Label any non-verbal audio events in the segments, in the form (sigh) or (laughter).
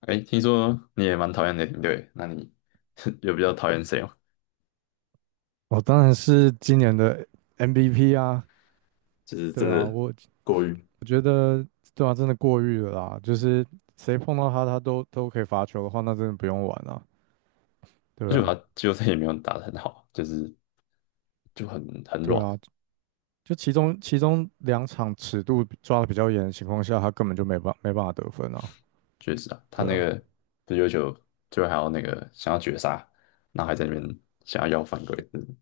哎，听说你也蛮讨厌雷霆队，那你 (laughs) 有比较讨厌谁吗？我当然是今年的 MVP 啊。就是真对啊，的我过于，我觉得。对啊，真的过誉了啦，就是谁碰到他，他都可以罚球的话，那真的不用玩了。而对且啊。他季后赛也没有打得很好，就是就很对软。啊，就其中两场尺度比抓的比较严的情况下，他根本就没办法得分啊。确实啊，他对那啊，个这要球最后还要那个想要绝杀，然后还在那边想要犯规，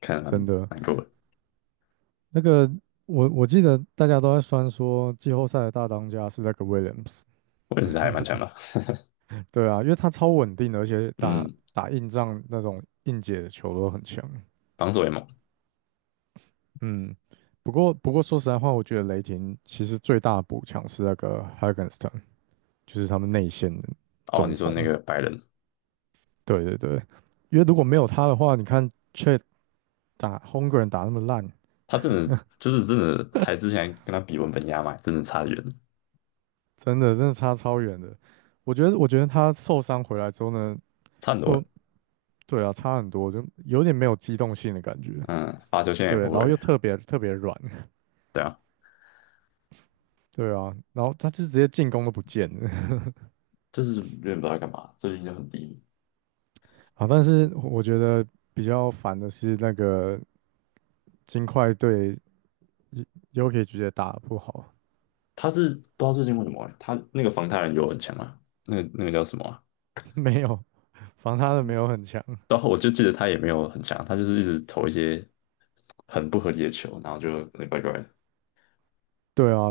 看得蛮真的。难过的。那个我记得大家都在酸说季后赛的大当家是那个 Williams。我识他还蛮强的。对啊，因为他超稳定的，而且打嗯，打硬仗那种硬解的球都很强。防守也猛。嗯。不过说实在话，我觉得雷霆其实最大的补强是那个 Hagenston，就是他们内线的哦，中你说锋。那个白人，对对对，因为如果没有他的话，你看 Chet 打 Holmgren 打那么烂，他真的就是真的，才之前跟他比文本压嘛，真的差得远，真的差超远的。我觉得他受伤回来之后呢，差很多欸。就对啊，差很多，就有点没有机动性的感觉。嗯，罚球线也对，不然会，后又特别特别软，(laughs) 对啊。对啊，然后他就直接进攻都不见了 就是有点不知道在干嘛，最近就很低迷。(laughs) 啊。但是我觉得比较烦的是那个金块队又可以直接打得不好。他是不知道最近为什么欸他那个防他人有很强啊，那个叫什么啊。 (laughs) 没有，防他的没有很强。然后我就记得他也没有很强，他就是一直投一些很不合理的球，然后就有点怪怪的对啊，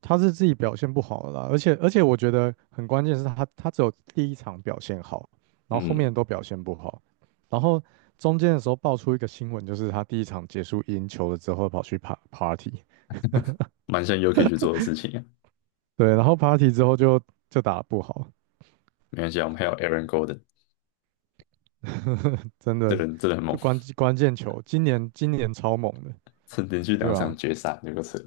他是自己表现不好了啦，而且我觉得很关键是他只有第一场表现好，然后后面嗯，都表现不好，然后中间的时候爆出一个新闻，就是他第一场结束赢球了之后跑去 party，蛮像 UK 去做的事情啊。对，然后 party 之后就打得不好。没关系啊，我们还有 Aaron Gorden 真这的人真的很猛，就关键球，今年超猛的。曾连续对2场吧？决赛，有个扯，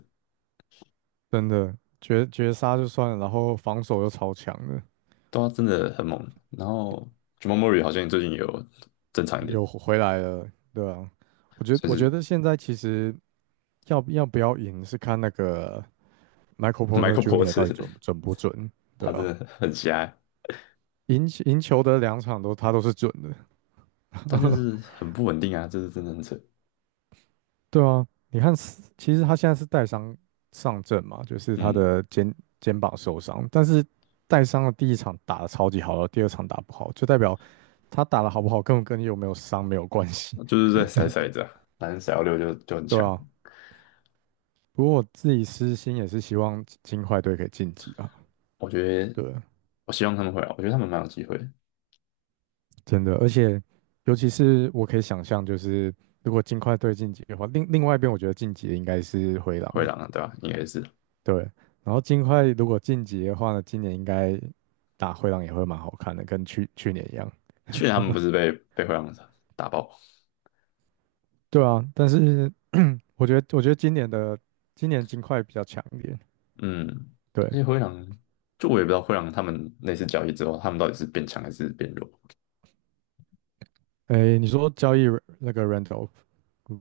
真的绝杀就算了，然后防守又超强的。都真的很猛。然后 Jamal Murray 好像最近也有正常一点，有回来了。对啊，我觉算我觉是 得现在其实要不要赢是看那个 Michael Porter Michael Jr. 到底 Porter，准不准，(laughs) 对他啊，真的很瞎，赢球的两场都他都是准的。但就是很不稳定啊，这是真的很扯。对啊，你看斯，其实他现在是带伤上阵嘛，就是他嗯，的肩膀受伤，但是带伤的第一场打得超级好了，第二场打不好，就代表他打得好不好根本跟你有没有伤没有关系。就是在甩骰子啊，反正甩到六就很对强。啊。不过我自己私心也是希望金块队可以晋级啊。我觉得，对。我希望他们会啊，我觉得他们蛮有机会的。真的，而且尤其是我可以想象，就是如果金块对晋级的话，另外一边我觉得晋级的应该是灰灰狼。狼啊，对吧，应该是对。然后金块如果晋级的话呢，今年应该打灰狼也会蛮好看的，跟去年一样。去年他们不是被灰狼打爆。对啊，但是我觉得今年金块比较强一点。嗯，而对。且灰狼，就我也不知道灰狼他们那次交易之后，他们到底是变强还是变弱，诶，你说交易 那个 Randolph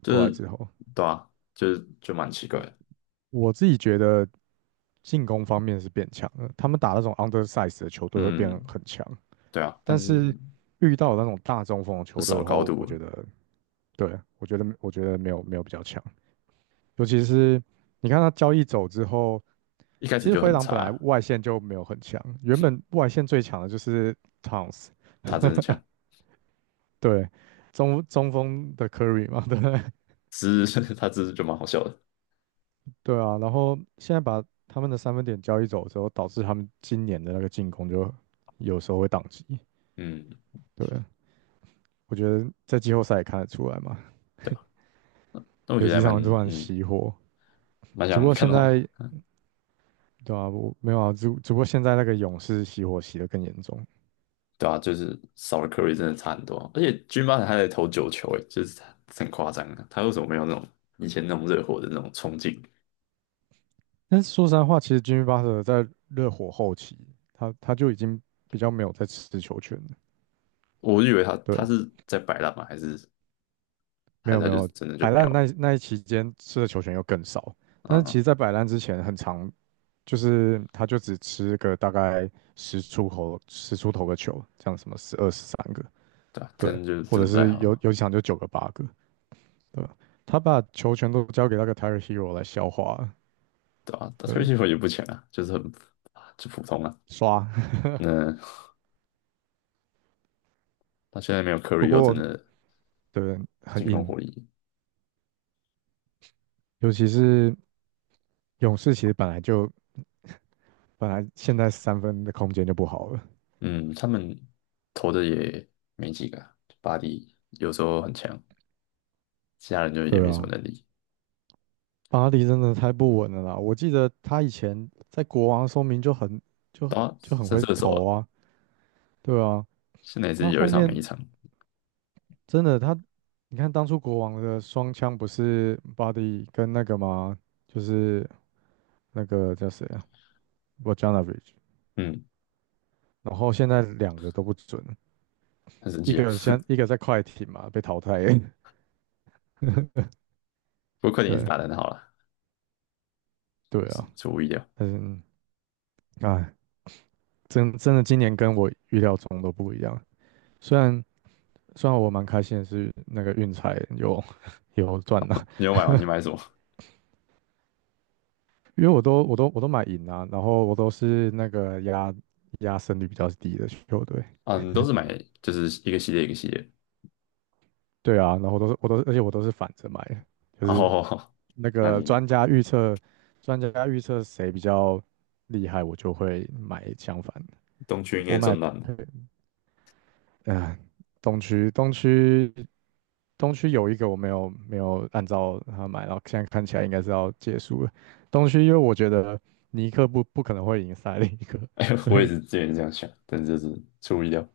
就过来之是后，对啊，就是就蛮奇怪的。我自己觉得进攻方面是变强了，他们打那种 undersize 的球队会变得嗯，很强。对啊，但但是是遇到那种大中锋的就球队少的话，高度我觉了，得，对，我觉得没有比较强。尤其是你看他交易走之后，一开其始实就灰很狼本来差，外线就没有很强，原本外线最强的就是 Towns。他真的强，对，中锋的 Curry 嘛，(laughs) 对不对？(laughs) 只是 (laughs) 他只是就蛮好笑的。对啊，然后现在把他们的三分点交易走之后，导致他们今年的那个进攻就有时候会宕机。嗯，对，我觉得在季后赛也看得出来嘛，对吧，那我觉有得几还蛮场突然嗯熄火。蛮只不想过看现到在的，对啊，我没有啊，只不过现在那个勇士熄火熄得更严重。对啊，就是少了 Curry 真的差很多啊，而且 Jimmy b 在投9球，诶，就是很夸张啊，他为什么没有那种以前那种热火的那种冲劲？但是说实在话，其实 Jimmy Butler 在热火后期，他就已经比较没有在吃球权了。我以为他对，是在摆烂嘛，还是没还有是他没就有，真的就摆没有烂那了？那一期间吃的球权又更少。但是其嗯，实，在摆烂之前，很长就是他就只吃个大概十出头个球，这样什么12、13个。对啊，对，真的就或真者的不太是有好，有几场就9个8个。对吧？他把球权都交给那个 Tyler Hero 来消化了。对啊，但他运对。气也不强啊，就是很啊就普通啊。刷。那他现在没有 Curry 不又真过的对很进攻火硬，力，尤其是勇士其实本来现在三分的空间就不好了。嗯，他们投的也没几个啊，巴黎有时候很强，其他人就也对没什么啊，能力。巴黎真的太不稳了啦。我记得他以前在国王说明就很就很打就很神会射手啊，投啊。对啊，现在也他是有一后场没一面场。真的他，你看当初国王的双枪不是巴黎跟那个吗？就是那个叫谁啊 Bojanovic 嗯，然后现在两个都不准，很神一奇啊。个先一个在快艇嘛被淘汰，不过快 (laughs) 点也是对打得很好了，对也是啊。出乎意料。嗯，啊，真的今年跟我预料中都不一样。虽然虽然我蛮开心的是那个运彩有 (laughs) 有赚了。你有买吗？你买什么？因为我都买赢啊，然后我都是那个压胜率比较低的球队。啊，你都是买就是一个系列一个系列。对啊，然后我都是我都是而且我都是反着买的，就是哦，那 (laughs) 那个你专家预测谁比较厉害，我就会买相反的。东区应该我买赚烂了。(laughs) 呃，东区东区东区有一个我没有按照他买，然后现在看起来应该是要结束了。东区因为我觉得尼克不可能会赢塞利克，哎，所我也以 是之前这样想，但是就是出乎意料。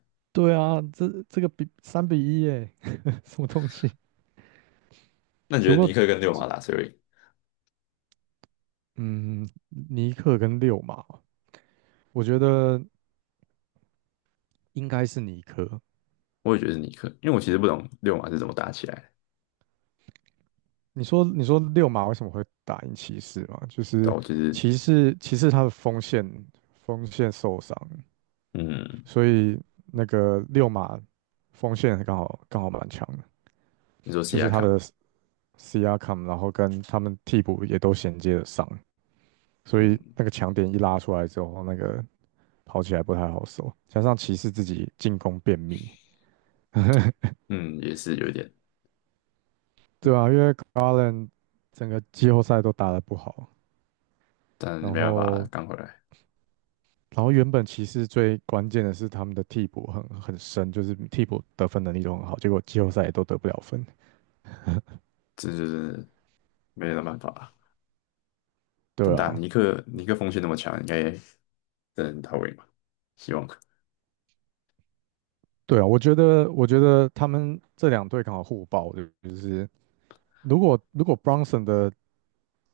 (laughs) 对啊，这个比3-1耶，(laughs) 什么东西？那你只觉不得尼过克跟六马打谁会赢？嗯，尼克跟六马，我觉得应该是尼克。我也觉得是尼克，因为我其实不懂六马是怎么打起来的。你说六马为什么会打赢骑士嘛？就但是我其实，骑士他的锋线受伤，嗯，所以那个六马锋线刚好蛮强的，你说西就是亚他卡嘛，的 C R c k a m 然后跟他们替补也都衔接的上，所以嗯那个强点一拉出来之后，那个跑起来不太好守，加上骑士自己进攻便秘。嗯，也是有一点，对啊，因为 Garland 整个季后赛都打得不好，但然没办法，后刚回来，然后原本骑士最关键的是他们的替补很深，就是替补得分能力都很好，结果季后赛也都得不了分。这就是没有办法。但对打啊。尼克，尼克锋线那么强，应该真的很到位嘛？希望，对啊，我觉得，他们这两队刚好互爆，就是如果 Brunson 的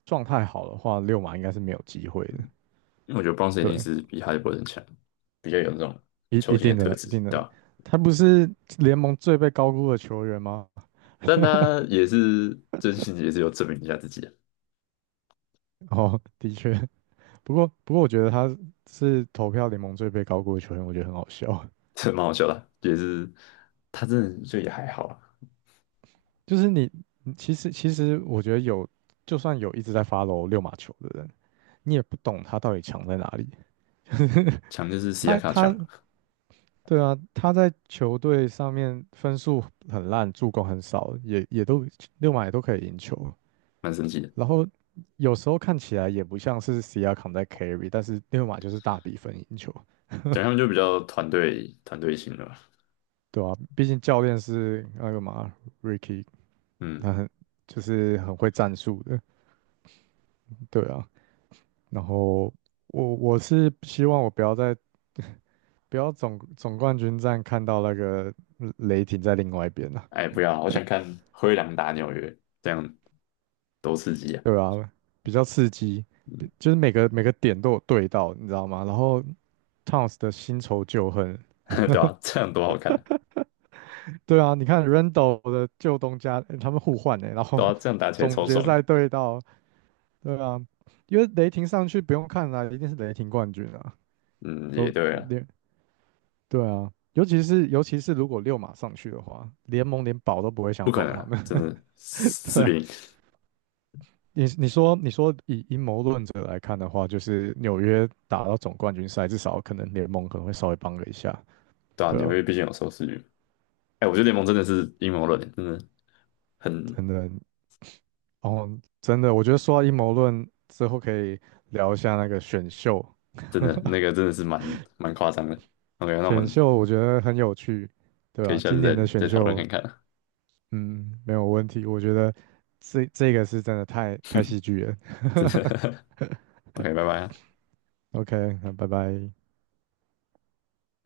状态好的话，六马应该是没有机会的。因为我觉得 Bounce 一定对，是比哈利波特强，比较有那种一球一星的定特的，一质，定对的。吧？他不是联盟最被高估的球员吗？但他也是真心也是有证明一下自己啊，(laughs) 哦，的确。不过，我觉得他是投票联盟最被高估的球员，我觉得很好笑。这蛮好笑的啊也是他真的就也还好啊，就是你其实我觉得有，就算有一直在 f o 六马球的人，你也不懂他到底强在哪里。强就是 (laughs) 西亚他卡他强，对啊，他在球队上面分数很烂，助攻很少，也都六马也都可以赢球。蛮神奇的。然后有时候看起来也不像是 c R 扛在 carry，但是六马就是大比分赢球。讲他们就比较团队团队型的吧。对啊，毕竟教练是那个嘛 Ricky，嗯，他很就是很会战术的。对啊。然后我是希望我不要在不要总冠军战看到那个雷霆在另外一边啊。哎，不要，我想看灰狼打纽约，这样多刺激啊，对啊，比较刺激，就是每个点都有对到，你知道吗？然后 Towns 的新仇旧恨。(laughs) 对吧，啊这样多好看啊，对啊，你看 Randall 的旧东家，他们互换哎。然后 对啊，这样打 (laughs) 起来总超决爽。赛对到。对啊，因为雷霆上去不用看了啊，一定是雷霆冠军啊。嗯，也有对啊。连，对啊，尤其是如果六马上去的话，联盟连保都不会不想可保能他啊，们。真的 (laughs) 四对比啊。零，你说以阴谋论者来看的话，就是纽约打到总冠军赛，至少可能联盟可能会稍微帮了一下。对啊，对纽啊，约毕竟有收视率。哎，我觉得联盟真的是阴谋论，真的很真的。哦，真的，我觉得说到阴谋论之后，可以聊一下那个选秀。真的那个真的是蛮夸张的。OK，那我选们秀我觉得很有趣。对可以啊，下今次再年的选再讨论秀。看看啊，嗯，没有问题，我觉得这个是真的太戏剧了 真 (laughs) 的。(laughs) OK，拜拜啊，OK，那拜拜。